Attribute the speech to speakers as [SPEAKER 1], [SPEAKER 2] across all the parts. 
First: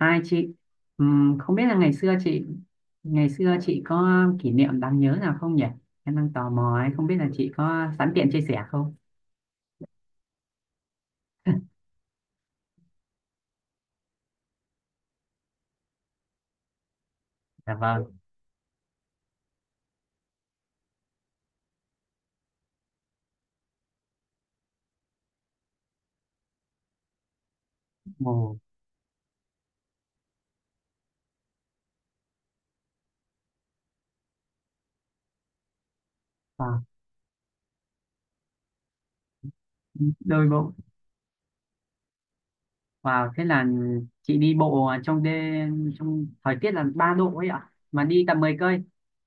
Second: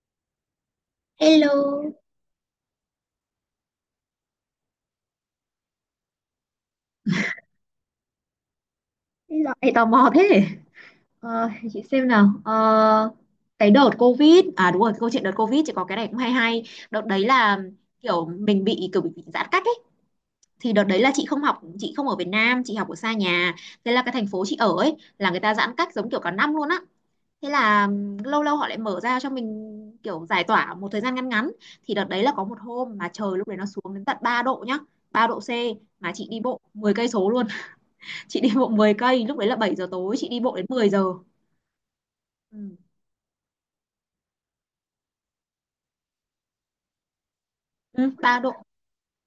[SPEAKER 1] Hai chị, không biết là
[SPEAKER 2] Hello.
[SPEAKER 1] ngày xưa chị có kỷ niệm đáng nhớ nào không nhỉ? Em đang tò mò ấy, không biết là chị có sẵn tiện chia sẻ không?
[SPEAKER 2] Lại tò mò thế. Ờ, để chị xem nào. Ờ, cái đợt Covid, à đúng rồi, câu chuyện đợt Covid chỉ có cái này cũng hay hay. Đợt đấy là
[SPEAKER 1] Dạ vâng.
[SPEAKER 2] kiểu mình bị, giãn cách ấy. Thì đợt đấy là chị không học, chị không ở Việt Nam, chị học ở xa nhà. Thế là cái thành phố chị ở ấy là người ta giãn cách giống kiểu cả năm luôn á. Thế là lâu
[SPEAKER 1] Ồ,
[SPEAKER 2] lâu họ lại mở ra cho mình kiểu giải tỏa một thời gian ngắn ngắn. Thì đợt đấy là có một hôm mà trời lúc đấy nó xuống đến tận 3 độ nhá, ba độ C mà chị đi bộ
[SPEAKER 1] wow.
[SPEAKER 2] 10 cây số, chị đi bộ 10 cây lúc đấy là 7 giờ tối, chị đi
[SPEAKER 1] Đôi
[SPEAKER 2] bộ đến
[SPEAKER 1] bộ.
[SPEAKER 2] mười giờ. Ừ.
[SPEAKER 1] Wow, thế là chị đi bộ trong đêm trong thời tiết là 3 độ ấy ạ, mà
[SPEAKER 2] Ừ,
[SPEAKER 1] đi
[SPEAKER 2] ba
[SPEAKER 1] tầm
[SPEAKER 2] độ,
[SPEAKER 1] 10 cây.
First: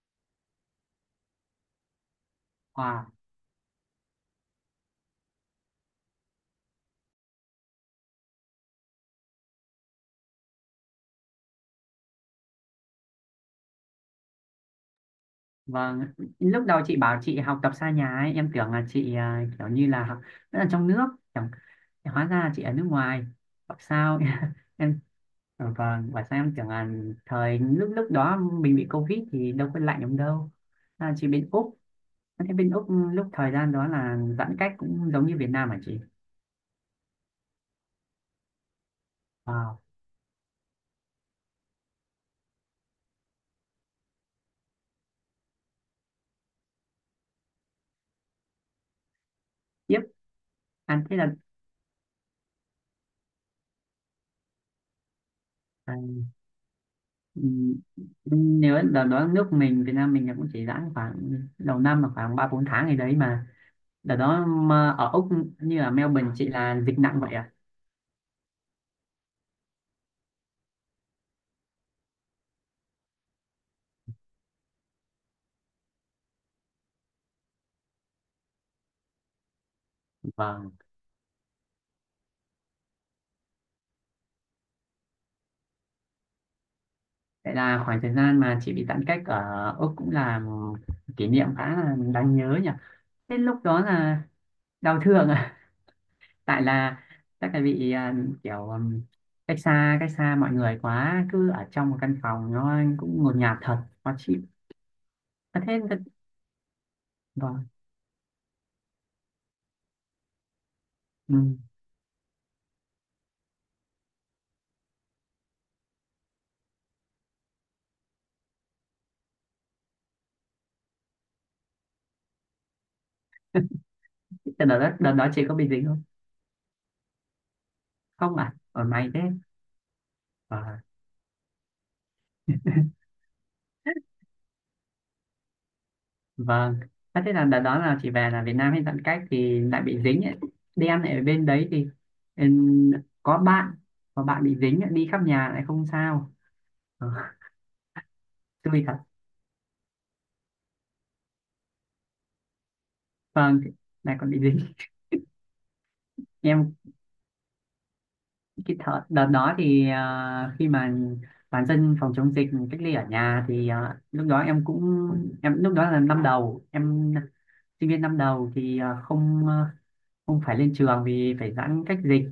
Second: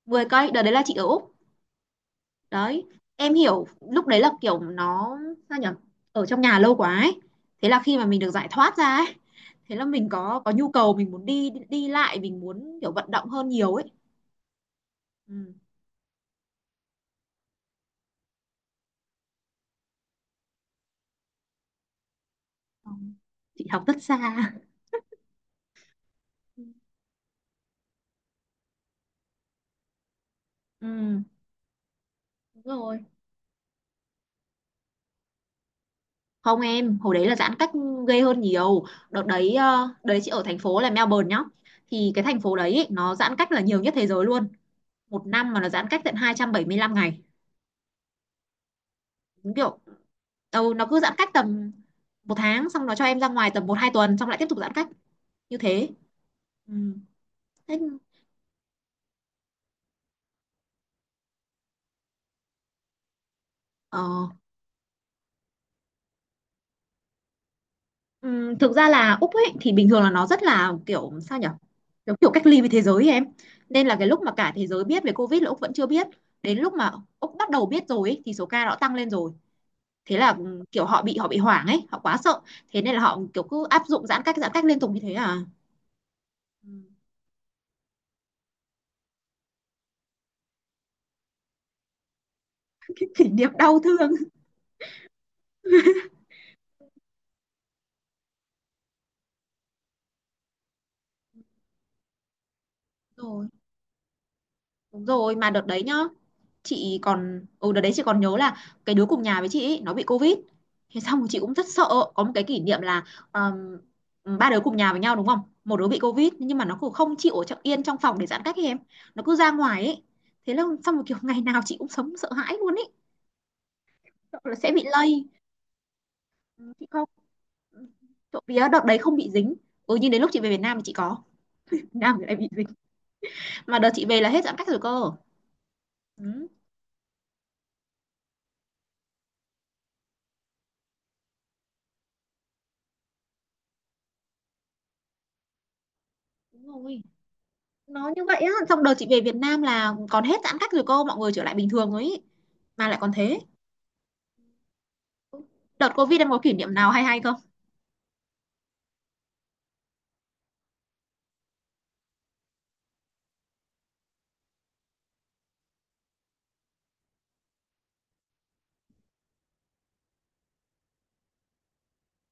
[SPEAKER 2] 10 cây. Đợt đấy là chị ở Úc đấy.
[SPEAKER 1] Wow.
[SPEAKER 2] Em hiểu lúc đấy là kiểu nó sao nhỉ, ở trong nhà lâu quá ấy. Thế là khi mà mình được giải thoát ra ấy, thế là mình có nhu cầu, mình muốn đi đi lại, mình muốn kiểu vận động hơn nhiều ấy. Ừ.
[SPEAKER 1] Vâng, lúc đầu chị bảo chị học tập xa nhà ấy, em tưởng là chị à, kiểu như là học rất là trong nước, chẳng hóa ra chị ở nước ngoài.
[SPEAKER 2] Chị
[SPEAKER 1] Học
[SPEAKER 2] học rất
[SPEAKER 1] sao?
[SPEAKER 2] xa.
[SPEAKER 1] Em Ờ, Vâng, và sao em
[SPEAKER 2] Ừ.
[SPEAKER 1] tưởng là thời lúc lúc đó mình bị Covid thì đâu có lạnh lắm đâu. À,
[SPEAKER 2] Ừ.
[SPEAKER 1] chỉ bên Úc, thế
[SPEAKER 2] Đúng
[SPEAKER 1] bên Úc
[SPEAKER 2] rồi.
[SPEAKER 1] lúc thời gian đó là giãn cách cũng giống như Việt Nam hả chị?
[SPEAKER 2] Không, em hồi đấy là giãn cách ghê hơn nhiều. Đợt đấy
[SPEAKER 1] Wow,
[SPEAKER 2] đấy chị ở thành phố là Melbourne nhá. Thì cái thành phố đấy ý, nó giãn cách là nhiều nhất thế giới luôn, một năm mà nó giãn cách tận 275 ngày, đúng kiểu.
[SPEAKER 1] tiếp,
[SPEAKER 2] Ừ, nó cứ
[SPEAKER 1] à,
[SPEAKER 2] giãn
[SPEAKER 1] thế
[SPEAKER 2] cách
[SPEAKER 1] là
[SPEAKER 2] tầm một tháng, xong nó cho em ra ngoài tầm một hai tuần, xong lại tiếp tục giãn cách như thế.
[SPEAKER 1] à,
[SPEAKER 2] Ừ.
[SPEAKER 1] ừm,
[SPEAKER 2] Thế.
[SPEAKER 1] nếu đợt đó nước mình, Việt Nam mình là cũng chỉ giãn khoảng đầu năm là khoảng ba bốn tháng gì đấy mà. Đợt
[SPEAKER 2] ờ,
[SPEAKER 1] đó mà ở Úc như ở Melbourne chị là dịch nặng vậy à?
[SPEAKER 2] ừ, thực ra là Úc ấy thì bình thường là nó rất là kiểu sao nhở, kiểu, kiểu cách ly với thế giới ấy em. Nên là cái lúc mà cả thế giới biết về Covid là Úc vẫn chưa biết. Đến lúc mà Úc bắt đầu biết rồi ấy, thì số ca nó tăng lên rồi. Thế là
[SPEAKER 1] Vâng,
[SPEAKER 2] kiểu họ bị hoảng ấy, họ quá sợ. Thế nên là họ kiểu cứ áp dụng giãn cách liên tục như thế à. Ừ.
[SPEAKER 1] vậy là khoảng thời gian mà chị bị giãn cách ở Úc cũng là kỷ niệm khá là đáng nhớ nhỉ?
[SPEAKER 2] Cái kỷ
[SPEAKER 1] Thế
[SPEAKER 2] niệm
[SPEAKER 1] lúc
[SPEAKER 2] đau
[SPEAKER 1] đó
[SPEAKER 2] thương.
[SPEAKER 1] là đau thương à tại là chắc là bị à, kiểu cách xa mọi người quá cứ ở trong một căn phòng nó cũng ngột
[SPEAKER 2] Rồi.
[SPEAKER 1] ngạt thật khó chịu
[SPEAKER 2] Đúng rồi, mà
[SPEAKER 1] à,
[SPEAKER 2] đợt đấy nhá, chị còn
[SPEAKER 1] vâng
[SPEAKER 2] ừ đợt đấy chị còn nhớ là cái đứa cùng nhà với chị ấy, nó bị covid. Thế xong rồi chị cũng
[SPEAKER 1] ừ.
[SPEAKER 2] rất sợ. Có một cái kỷ niệm là ờm, ba đứa cùng nhà với nhau đúng không, một đứa bị covid nhưng mà nó cũng không chịu ở yên trong phòng để giãn cách ấy em. Nó cứ ra ngoài ấy, thế là xong rồi kiểu ngày nào chị cũng sống sợ hãi luôn ấy, sợ là
[SPEAKER 1] Thế
[SPEAKER 2] sẽ
[SPEAKER 1] đợt
[SPEAKER 2] bị
[SPEAKER 1] đó đợt
[SPEAKER 2] lây.
[SPEAKER 1] đó chị có bị dính không
[SPEAKER 2] Ừ, chị không.
[SPEAKER 1] không
[SPEAKER 2] Trộm
[SPEAKER 1] à
[SPEAKER 2] vía
[SPEAKER 1] ở
[SPEAKER 2] đợt đấy
[SPEAKER 1] may
[SPEAKER 2] không
[SPEAKER 1] thế
[SPEAKER 2] bị dính. Ừ, nhưng đến lúc chị về
[SPEAKER 1] Ờ,
[SPEAKER 2] Việt Nam thì chị có. Việt Nam thì lại bị dính, mà đợt chị về là hết giãn cách rồi cơ. Ừ,
[SPEAKER 1] vâng à, thế là đợt đó là chị về là Việt Nam hay tận cách thì lại bị dính ấy. Đi ăn ở bên đấy thì ừm, có bạn có bạn bị dính ấy, đi khắp nhà lại không sao
[SPEAKER 2] đúng rồi,
[SPEAKER 1] Ờ,
[SPEAKER 2] nó như vậy á. Xong
[SPEAKER 1] xui
[SPEAKER 2] đợt
[SPEAKER 1] thật
[SPEAKER 2] chị về Việt Nam là còn hết giãn cách rồi cô, mọi người trở lại bình thường rồi ý. Mà lại còn thế.
[SPEAKER 1] vâng lại còn bị dính
[SPEAKER 2] Đợt Covid em có kỷ niệm
[SPEAKER 1] em
[SPEAKER 2] nào hay hay không?
[SPEAKER 1] cái thợ, đợt đó thì à, khi mà bản dân phòng chống dịch cách ly ở nhà thì à, lúc đó em cũng em lúc đó là năm đầu em sinh viên năm đầu thì à, không phải lên trường vì phải giãn cách dịch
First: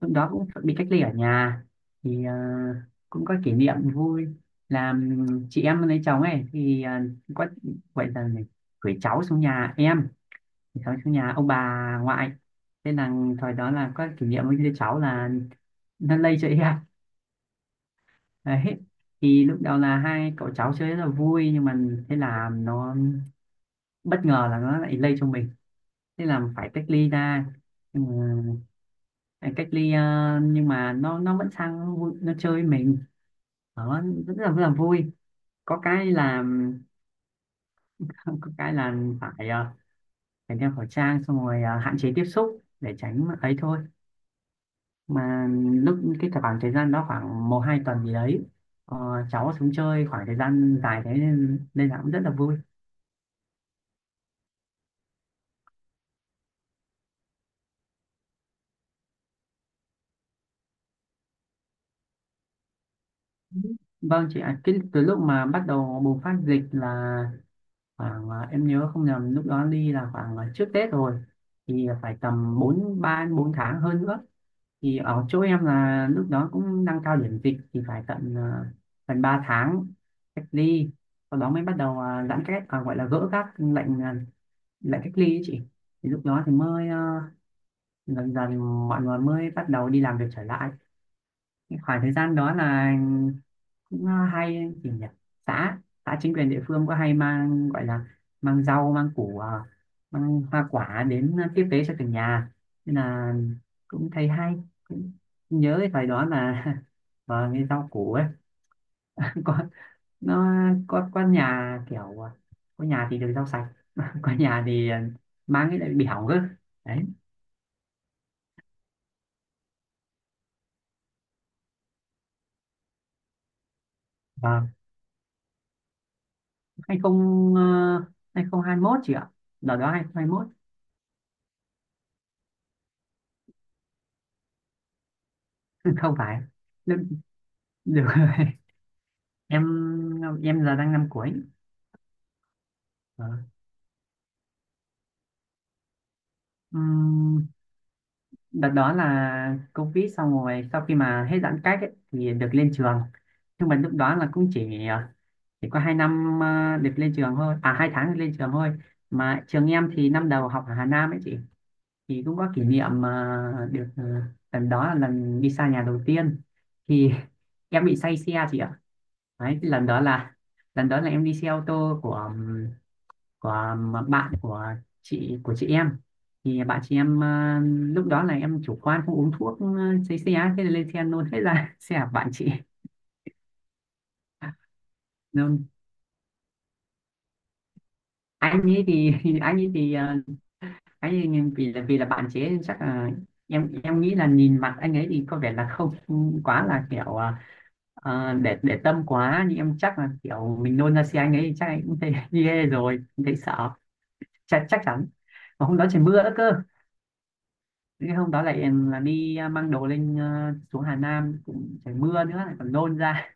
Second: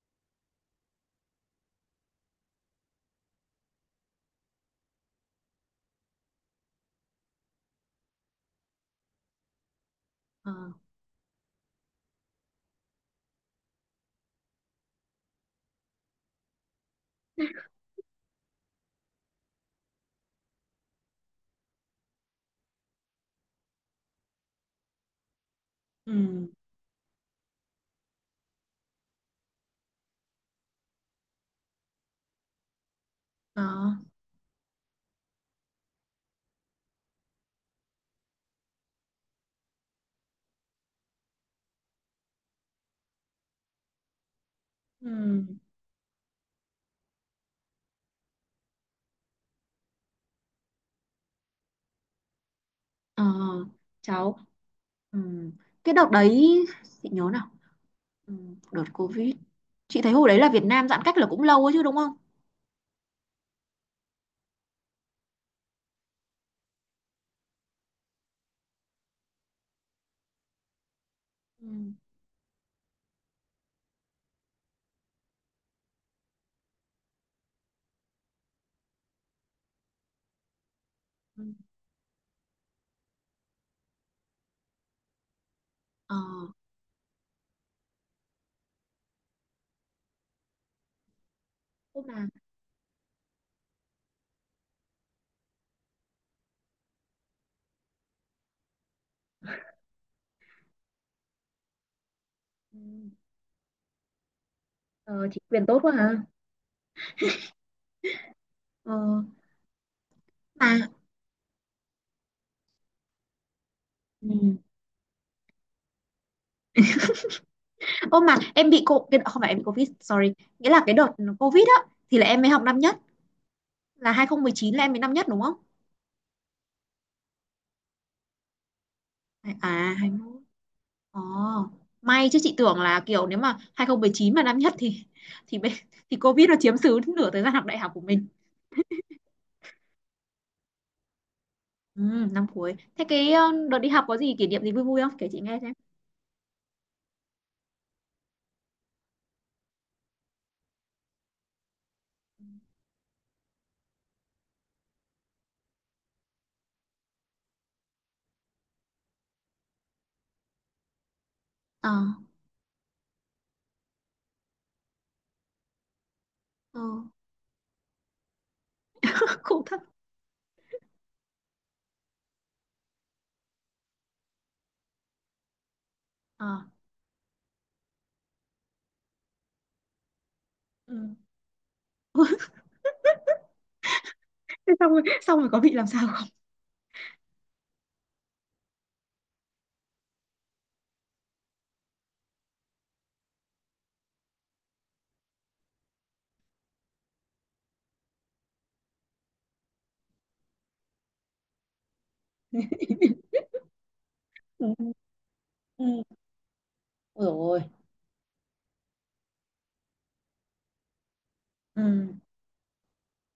[SPEAKER 1] lúc đó cũng bị cách ly ở nhà thì à, cũng có kỷ niệm vui là chị em lấy chồng ấy thì à, có gọi là gì? gửi cháu xuống nhà em
[SPEAKER 2] Ờ.
[SPEAKER 1] gửi cháu xuống nhà ông bà ngoại thế là thời đó là có kỷ niệm với đứa cháu là nó lây cho em Đấy. Thì lúc đầu là hai cậu cháu chơi rất là vui nhưng mà thế là nó bất ngờ là nó lại lây cho mình thế là
[SPEAKER 2] Ừ.
[SPEAKER 1] phải cách ly ra ừ, phải cách ly nhưng mà nó vẫn sang nó vui, nó chơi với mình
[SPEAKER 2] Đó.
[SPEAKER 1] đó rất là vui có cái là có cái là phải ờ, phải đeo khẩu trang xong rồi hạn chế tiếp xúc để tránh ấy thôi
[SPEAKER 2] Ừ.
[SPEAKER 1] mà lúc cái khoảng thời gian đó khoảng một hai tuần gì đấy ờ, cháu xuống chơi khoảng thời gian dài thế nên nên là cũng rất là vui
[SPEAKER 2] Ờ. Cháu. Ừ. Cái đợt đấy chị nhớ nào. Ừ. Đợt Covid, chị thấy hồi đấy là Việt Nam giãn cách là cũng lâu ấy chứ đúng không?
[SPEAKER 1] Vâng chị ạ, cái từ lúc mà bắt đầu bùng phát dịch là khoảng à, em nhớ không nhầm lúc đó đi là khoảng à, trước Tết rồi thì
[SPEAKER 2] Ừ.
[SPEAKER 1] phải tầm 4 3 4 tháng hơn nữa. Thì ở chỗ em là lúc đó cũng đang cao điểm dịch thì phải tận à, gần 3 tháng cách ly. Sau
[SPEAKER 2] Ừ.
[SPEAKER 1] đó mới bắt đầu à, giãn cách à, gọi là gỡ các lệnh à, lệnh cách ly ấy chị. Thì
[SPEAKER 2] Ờ.
[SPEAKER 1] lúc đó thì mới à, dần dần mọi người mới bắt đầu đi làm việc trở lại
[SPEAKER 2] Ô
[SPEAKER 1] khoảng thời
[SPEAKER 2] mà.
[SPEAKER 1] gian đó là cũng à, hay gì nhỉ xã xã chính quyền địa phương có hay mang gọi là mang rau mang củ à, mang hoa quả đến tiếp tế cho từng nhà
[SPEAKER 2] Ừ.
[SPEAKER 1] nên là cũng thấy hay cũng
[SPEAKER 2] Ờ, chị quyền
[SPEAKER 1] nhớ
[SPEAKER 2] tốt
[SPEAKER 1] cái
[SPEAKER 2] quá
[SPEAKER 1] thời
[SPEAKER 2] hả.
[SPEAKER 1] đó là và cái rau củ ấy
[SPEAKER 2] Ờ.
[SPEAKER 1] có nó
[SPEAKER 2] Mà.
[SPEAKER 1] có nhà kiểu à, có nhà thì được rau sạch có
[SPEAKER 2] Ừ.
[SPEAKER 1] nhà thì à, mang cái lại bị hỏng cơ đấy
[SPEAKER 2] Ô mà em bị không phải em bị Covid sorry, nghĩa là cái đợt Covid á thì là em mới học năm nhất, là
[SPEAKER 1] và
[SPEAKER 2] 2019 là em mới năm nhất đúng không?
[SPEAKER 1] hai không à, 2021 chị ạ đợt đó
[SPEAKER 2] À
[SPEAKER 1] hai không hai
[SPEAKER 2] 21.
[SPEAKER 1] mốt
[SPEAKER 2] Ồ, may chứ chị tưởng là kiểu nếu mà 2019 mà năm nhất thì thì bên-
[SPEAKER 1] không
[SPEAKER 2] thì
[SPEAKER 1] phải
[SPEAKER 2] Covid nó chiếm xứ
[SPEAKER 1] được,
[SPEAKER 2] nửa thời gian học đại học của
[SPEAKER 1] được
[SPEAKER 2] mình.
[SPEAKER 1] em em giờ đang năm cuối
[SPEAKER 2] Ừ, năm cuối. Thế
[SPEAKER 1] Ờ.
[SPEAKER 2] cái đợt đi học có gì kỷ niệm gì vui vui không? Kể chị nghe xem.
[SPEAKER 1] Ừm, Đợt đó là Covid xong rồi sau khi mà hết giãn cách ấy, thì được lên trường nhưng mà lúc đó là cũng chỉ ờ, chỉ có 2 năm được lên trường thôi à 2 tháng được lên trường thôi mà trường em thì năm đầu học ở Hà Nam ấy chị
[SPEAKER 2] Ờ.
[SPEAKER 1] thì cũng có kỷ niệm mà được ờ, lần đó là lần đi xa nhà đầu tiên
[SPEAKER 2] Ờ.
[SPEAKER 1] thì em bị say xe chị ạ đấy
[SPEAKER 2] Khổ
[SPEAKER 1] cái
[SPEAKER 2] thật.
[SPEAKER 1] lần đó là em đi xe ô tô của à, bạn của chị em
[SPEAKER 2] Ờ.
[SPEAKER 1] thì bạn chị em ờ, lúc đó là em chủ quan không uống thuốc sấy xe á, thế là lên xe
[SPEAKER 2] Ừ.
[SPEAKER 1] nôn hết ra xe của bạn chị
[SPEAKER 2] Thế xong rồi
[SPEAKER 1] nôn
[SPEAKER 2] có bị làm sao không?
[SPEAKER 1] anh ấy thì anh ấy thì ờ, vì là bạn chế chắc là em nghĩ là nhìn mặt anh ấy thì có vẻ là không quá là kiểu ờ, để tâm quá nhưng em chắc là kiểu mình nôn ra xe anh ấy thì chắc anh cũng thấy ghê rồi cũng thấy sợ
[SPEAKER 2] Ừ.
[SPEAKER 1] chắc chắc chắn mà hôm
[SPEAKER 2] Ừ.
[SPEAKER 1] đó trời mưa đó cơ
[SPEAKER 2] Ôi dồi ôi.
[SPEAKER 1] Thế hôm đó lại là đi à, mang đồ lên à, xuống Hà Nam cũng
[SPEAKER 2] Ừ.
[SPEAKER 1] trời mưa nữa lại còn nôn ra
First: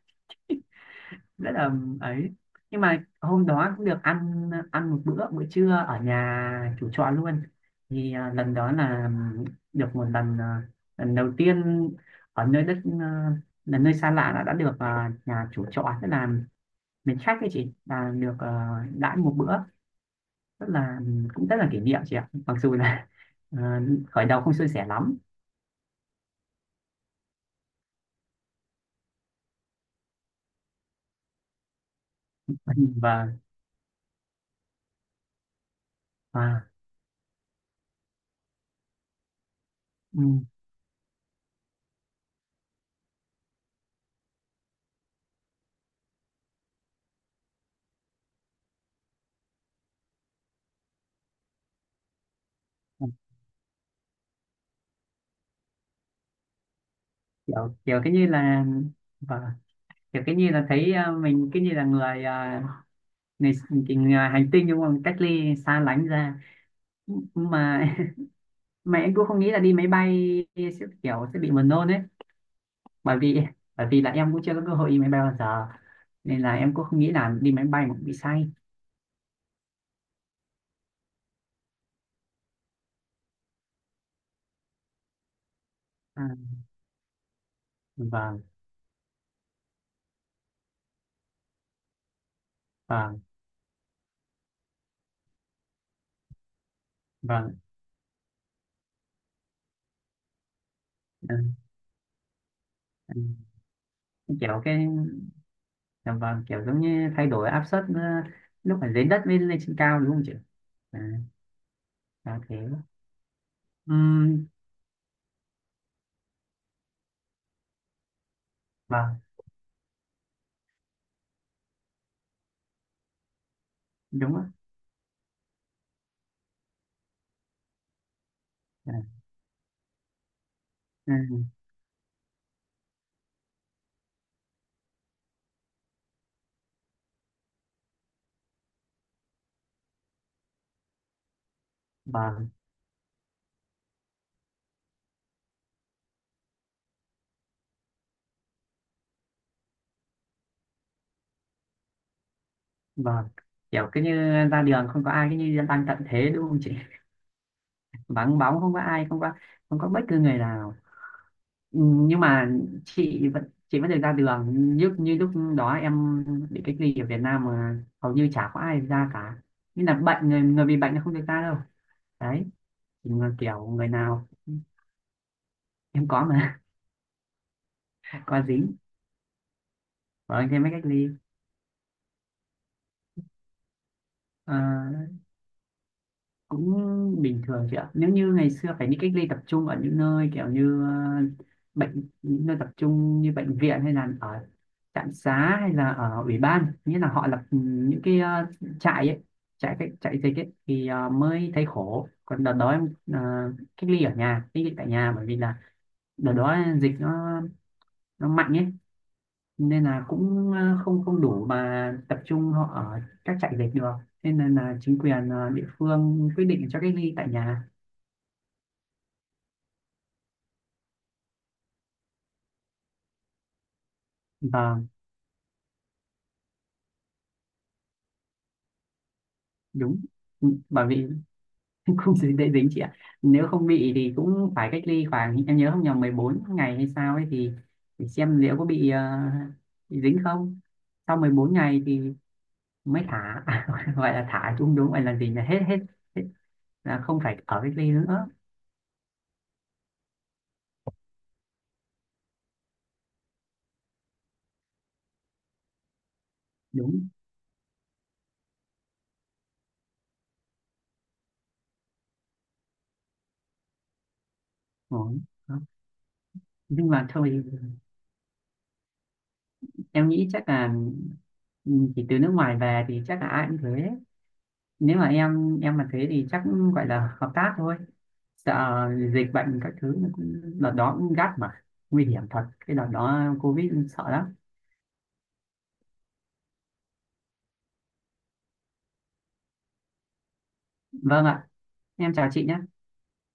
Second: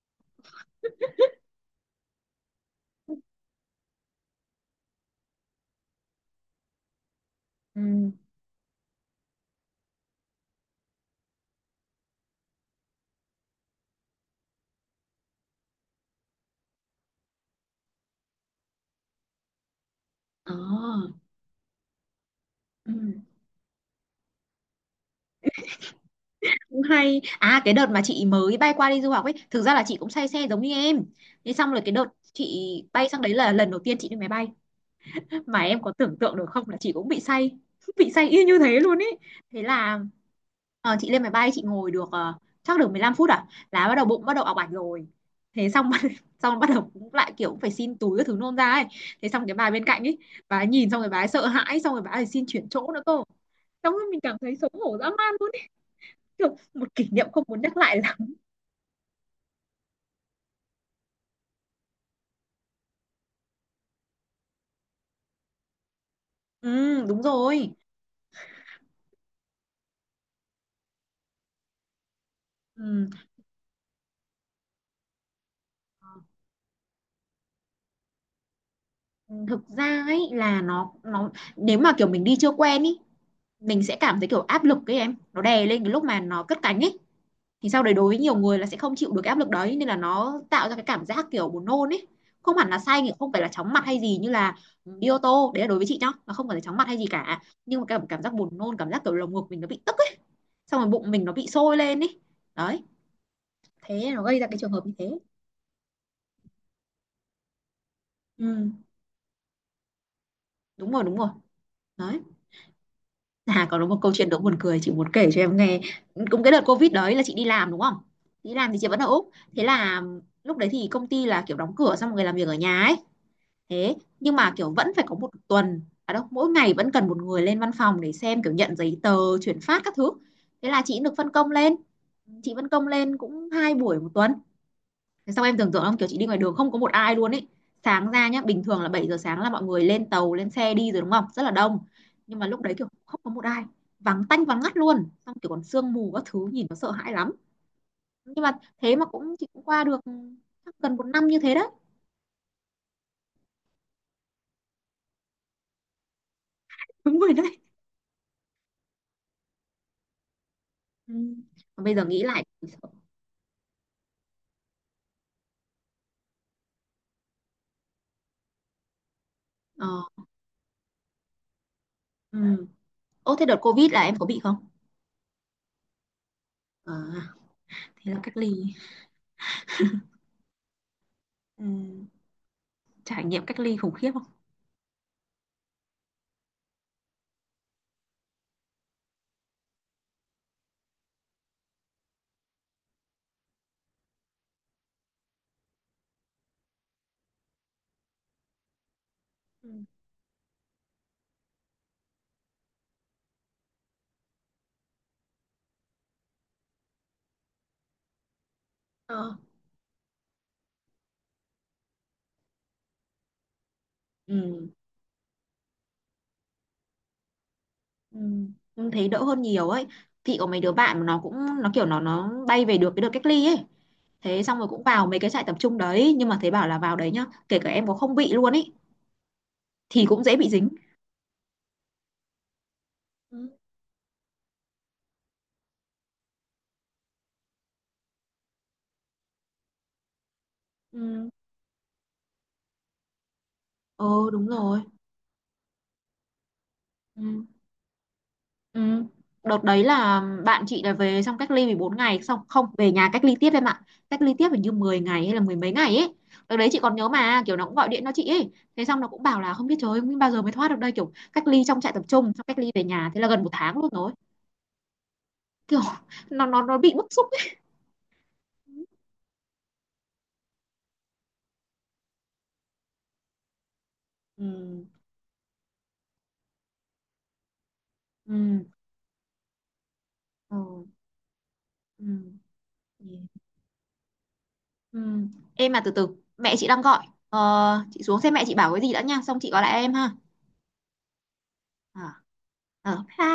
[SPEAKER 1] rất là ấy nhưng mà hôm đó cũng được ăn ăn một bữa bữa trưa ở nhà chủ trọ luôn
[SPEAKER 2] Ừ.
[SPEAKER 1] thì à, lần đó là được một lần à, lần đầu tiên ở nơi đất à, là nơi xa lạ đã được à, nhà chủ trọ tức là mến khách ấy chị là được à, đãi một bữa
[SPEAKER 2] Ờ.
[SPEAKER 1] rất là cũng rất là kỷ niệm chị ạ mặc dù
[SPEAKER 2] Ừ.
[SPEAKER 1] là à, khởi đầu không suôn sẻ lắm
[SPEAKER 2] Cũng hay à, cái đợt mà chị mới bay qua đi du học ấy thực ra là chị cũng say xe giống như em. Thế xong rồi cái đợt chị bay sang
[SPEAKER 1] và
[SPEAKER 2] đấy là lần đầu tiên chị đi máy bay, mà em có tưởng tượng được
[SPEAKER 1] và
[SPEAKER 2] không là chị cũng bị say, bị say y như thế luôn ấy. Thế là
[SPEAKER 1] ừ.
[SPEAKER 2] chị lên máy bay, chị ngồi được chắc được 15 phút à là bắt đầu bụng bắt đầu ọc ạch rồi. Thế xong xong bắt đầu cũng lại kiểu cũng phải xin túi các thứ nôn ra ấy. Thế xong cái bà bên cạnh ấy, bà ấy nhìn xong rồi bà ấy sợ hãi, xong rồi bà ấy xin chuyển chỗ nữa
[SPEAKER 1] Ừ,
[SPEAKER 2] cơ, xong rồi mình cảm thấy xấu hổ dã man. Kiểu một kỷ niệm không muốn
[SPEAKER 1] kiểu
[SPEAKER 2] nhắc lại
[SPEAKER 1] kiểu cái
[SPEAKER 2] lắm.
[SPEAKER 1] như là vâng, kiểu cái như là thấy à, mình cái như là người à, người, cái người hành tinh đúng không cách ly xa lánh ra
[SPEAKER 2] Ừ, đúng rồi.
[SPEAKER 1] mà mà em cũng không nghĩ là đi máy bay sẽ kiểu sẽ bị buồn nôn ấy
[SPEAKER 2] Ừ.
[SPEAKER 1] bởi vì bởi vì là em cũng chưa có cơ hội đi máy bay bao giờ nên là em cũng không nghĩ là đi máy bay mà cũng bị say
[SPEAKER 2] Ừ, thực ra ấy là nó nếu mà kiểu mình đi chưa quen ý, mình sẽ cảm thấy kiểu áp lực ấy em, nó đè lên cái lúc mà
[SPEAKER 1] à,
[SPEAKER 2] nó cất cánh ấy. Thì sau đấy đối với nhiều
[SPEAKER 1] vâng
[SPEAKER 2] người là sẽ không chịu được cái áp lực đấy nên là nó tạo ra cái cảm giác kiểu buồn nôn ấy. Không hẳn là say thì
[SPEAKER 1] vâng
[SPEAKER 2] không phải là chóng mặt hay gì, như là ừ, đi ô tô. Đấy là đối với chị nhá, nó không phải là chóng mặt hay gì cả.
[SPEAKER 1] vâng
[SPEAKER 2] Nhưng mà cảm cảm giác buồn nôn, cảm giác kiểu lồng ngực mình nó bị tức ấy, xong rồi bụng mình nó bị
[SPEAKER 1] ừ,
[SPEAKER 2] sôi lên ấy. Đấy, thế nó
[SPEAKER 1] ừ.
[SPEAKER 2] gây ra cái
[SPEAKER 1] Kiểu
[SPEAKER 2] trường hợp
[SPEAKER 1] cái
[SPEAKER 2] như thế.
[SPEAKER 1] dạ vâng kiểu giống như thay đổi áp suất
[SPEAKER 2] Ừ.
[SPEAKER 1] lúc ở dưới đất với lên trên cao đúng không chị
[SPEAKER 2] Đúng
[SPEAKER 1] à,
[SPEAKER 2] rồi, đúng rồi. Đấy.
[SPEAKER 1] à
[SPEAKER 2] À còn có một câu chuyện đố
[SPEAKER 1] thế
[SPEAKER 2] buồn cười chị muốn kể cho em nghe. Cũng cái đợt covid đấy là chị đi làm đúng không, đi làm thì chị vẫn ở
[SPEAKER 1] vâng
[SPEAKER 2] úc. Thế là lúc đấy thì công ty là kiểu đóng cửa, xong mọi người làm việc ở nhà ấy. Thế nhưng
[SPEAKER 1] đúng á
[SPEAKER 2] mà kiểu vẫn phải có một tuần à đâu mỗi ngày vẫn cần một người lên văn phòng để xem kiểu nhận
[SPEAKER 1] Ừ,
[SPEAKER 2] giấy tờ chuyển phát các thứ. Thế là chị được phân
[SPEAKER 1] ừ,
[SPEAKER 2] công lên, chị phân công lên cũng hai buổi một tuần. Thế xong em tưởng tượng không, kiểu chị đi ngoài đường không có một ai luôn ấy. Sáng ra nhá, bình thường là 7 giờ sáng là mọi người lên tàu, lên xe đi rồi đúng không? Rất là đông. Nhưng mà
[SPEAKER 1] vâng
[SPEAKER 2] lúc đấy kiểu không có một ai, vắng tanh vắng ngắt luôn. Xong kiểu còn sương mù các thứ nhìn nó sợ hãi lắm. Nhưng mà thế mà chị cũng qua được, chắc gần một năm như thế đấy.
[SPEAKER 1] vâng kiểu cứ như ra đường không có ai cứ như đang tận thế đúng không chị
[SPEAKER 2] Đúng rồi đấy.
[SPEAKER 1] vắng bóng không có ai không có bất cứ người nào
[SPEAKER 2] Ừ.
[SPEAKER 1] Ừ,
[SPEAKER 2] Mà bây giờ
[SPEAKER 1] nhưng
[SPEAKER 2] nghĩ lại
[SPEAKER 1] mà
[SPEAKER 2] thì sợ.
[SPEAKER 1] chị vẫn được ra đường như như lúc đó em bị cách ly ở Việt Nam mà hầu như chả có ai ra cả như
[SPEAKER 2] Ờ.
[SPEAKER 1] là người người bị bệnh là không được ra đâu đấy
[SPEAKER 2] Ừ.
[SPEAKER 1] Chỉ người
[SPEAKER 2] Ô thế đợt
[SPEAKER 1] kiểu người
[SPEAKER 2] Covid là em có
[SPEAKER 1] nào
[SPEAKER 2] bị không?
[SPEAKER 1] em có mà
[SPEAKER 2] À, thế là cách
[SPEAKER 1] có
[SPEAKER 2] ly.
[SPEAKER 1] dính ở trên mấy cách ly
[SPEAKER 2] Ừ. Trải nghiệm cách ly khủng khiếp không?
[SPEAKER 1] Ờ, cũng bình thường chị ạ nếu như ngày xưa phải đi cách ly tập trung ở những nơi kiểu như những nơi tập trung như bệnh viện hay là ở trạm xá hay là ở ủy ban nghĩa là họ lập ừ, những cái ờ, trại ấy
[SPEAKER 2] Ừ.
[SPEAKER 1] trại dịch ấy thì mới thấy khổ còn đợt đó em ờ, cách ly tại nhà bởi vì là đợt đó dịch nó mạnh ấy
[SPEAKER 2] Ờ.
[SPEAKER 1] nên là cũng ờ, không không đủ mà tập trung họ ở các trại dịch được nên là,
[SPEAKER 2] Ừ.
[SPEAKER 1] chính quyền ờ, địa phương quyết định cho cách ly tại nhà
[SPEAKER 2] Ừ. Em thấy đỡ hơn nhiều ấy. Chị có mấy đứa bạn mà nó cũng, nó kiểu nó bay về được cái đợt cách ly ấy. Thế xong rồi cũng
[SPEAKER 1] Vâng,
[SPEAKER 2] vào mấy cái trại tập trung đấy, nhưng mà thấy bảo là vào đấy nhá, kể cả em có không bị luôn ấy
[SPEAKER 1] đúng.
[SPEAKER 2] thì cũng dễ
[SPEAKER 1] Ừ,
[SPEAKER 2] bị dính.
[SPEAKER 1] Bởi vì không dễ dễ dính chị ạ.
[SPEAKER 2] Ừ.
[SPEAKER 1] Nếu không bị thì cũng phải cách ly khoảng, em nhớ không nhầm 14 ngày hay sao ấy thì để xem liệu có bị, ờ, bị dính không. Sau
[SPEAKER 2] Ừ.
[SPEAKER 1] 14 ngày thì mới thả, gọi là
[SPEAKER 2] Ừ. Đúng
[SPEAKER 1] thả chung
[SPEAKER 2] rồi.
[SPEAKER 1] đúng, gọi là gì là hết, hết là không
[SPEAKER 2] Ừ.
[SPEAKER 1] phải ở cách ly nữa.
[SPEAKER 2] Ừ. Đợt đấy là bạn chị là về xong cách ly 14 ngày, xong không, về nhà cách ly tiếp em ạ. Cách ly tiếp hình như 10 ngày hay là mười mấy ngày ấy. Đợt đấy chị còn
[SPEAKER 1] Đúng,
[SPEAKER 2] nhớ mà kiểu nó cũng gọi điện cho chị ấy, thế xong nó cũng bảo là không biết trời ơi, không biết bao giờ mới thoát được đây, kiểu cách ly trong trại tập trung xong cách ly về nhà thế là gần một tháng luôn rồi.
[SPEAKER 1] rồi. Đó.
[SPEAKER 2] Kiểu nó
[SPEAKER 1] Nhưng
[SPEAKER 2] bị bức
[SPEAKER 1] mà
[SPEAKER 2] xúc
[SPEAKER 1] thôi,
[SPEAKER 2] ấy.
[SPEAKER 1] em nghĩ chắc là ừ, chỉ từ nước ngoài về thì chắc là ai cũng thế.
[SPEAKER 2] Ừm.
[SPEAKER 1] Nếu mà em mà thế thì chắc gọi là hợp tác thôi.
[SPEAKER 2] Ừm.
[SPEAKER 1] Sợ dịch bệnh các thứ nó cũng
[SPEAKER 2] Ờ.
[SPEAKER 1] đợt đó cũng gắt mà nguy hiểm
[SPEAKER 2] Ừm.
[SPEAKER 1] thật cái đợt
[SPEAKER 2] Yeah.
[SPEAKER 1] đó covid sợ lắm
[SPEAKER 2] Em mà từ từ, mẹ chị đang gọi. Ờ, chị xuống xem mẹ chị bảo cái gì đã nha, xong chị gọi lại em ha.
[SPEAKER 1] vâng ạ
[SPEAKER 2] Ờ.
[SPEAKER 1] em chào chị nhé
[SPEAKER 2] Ờ, bye.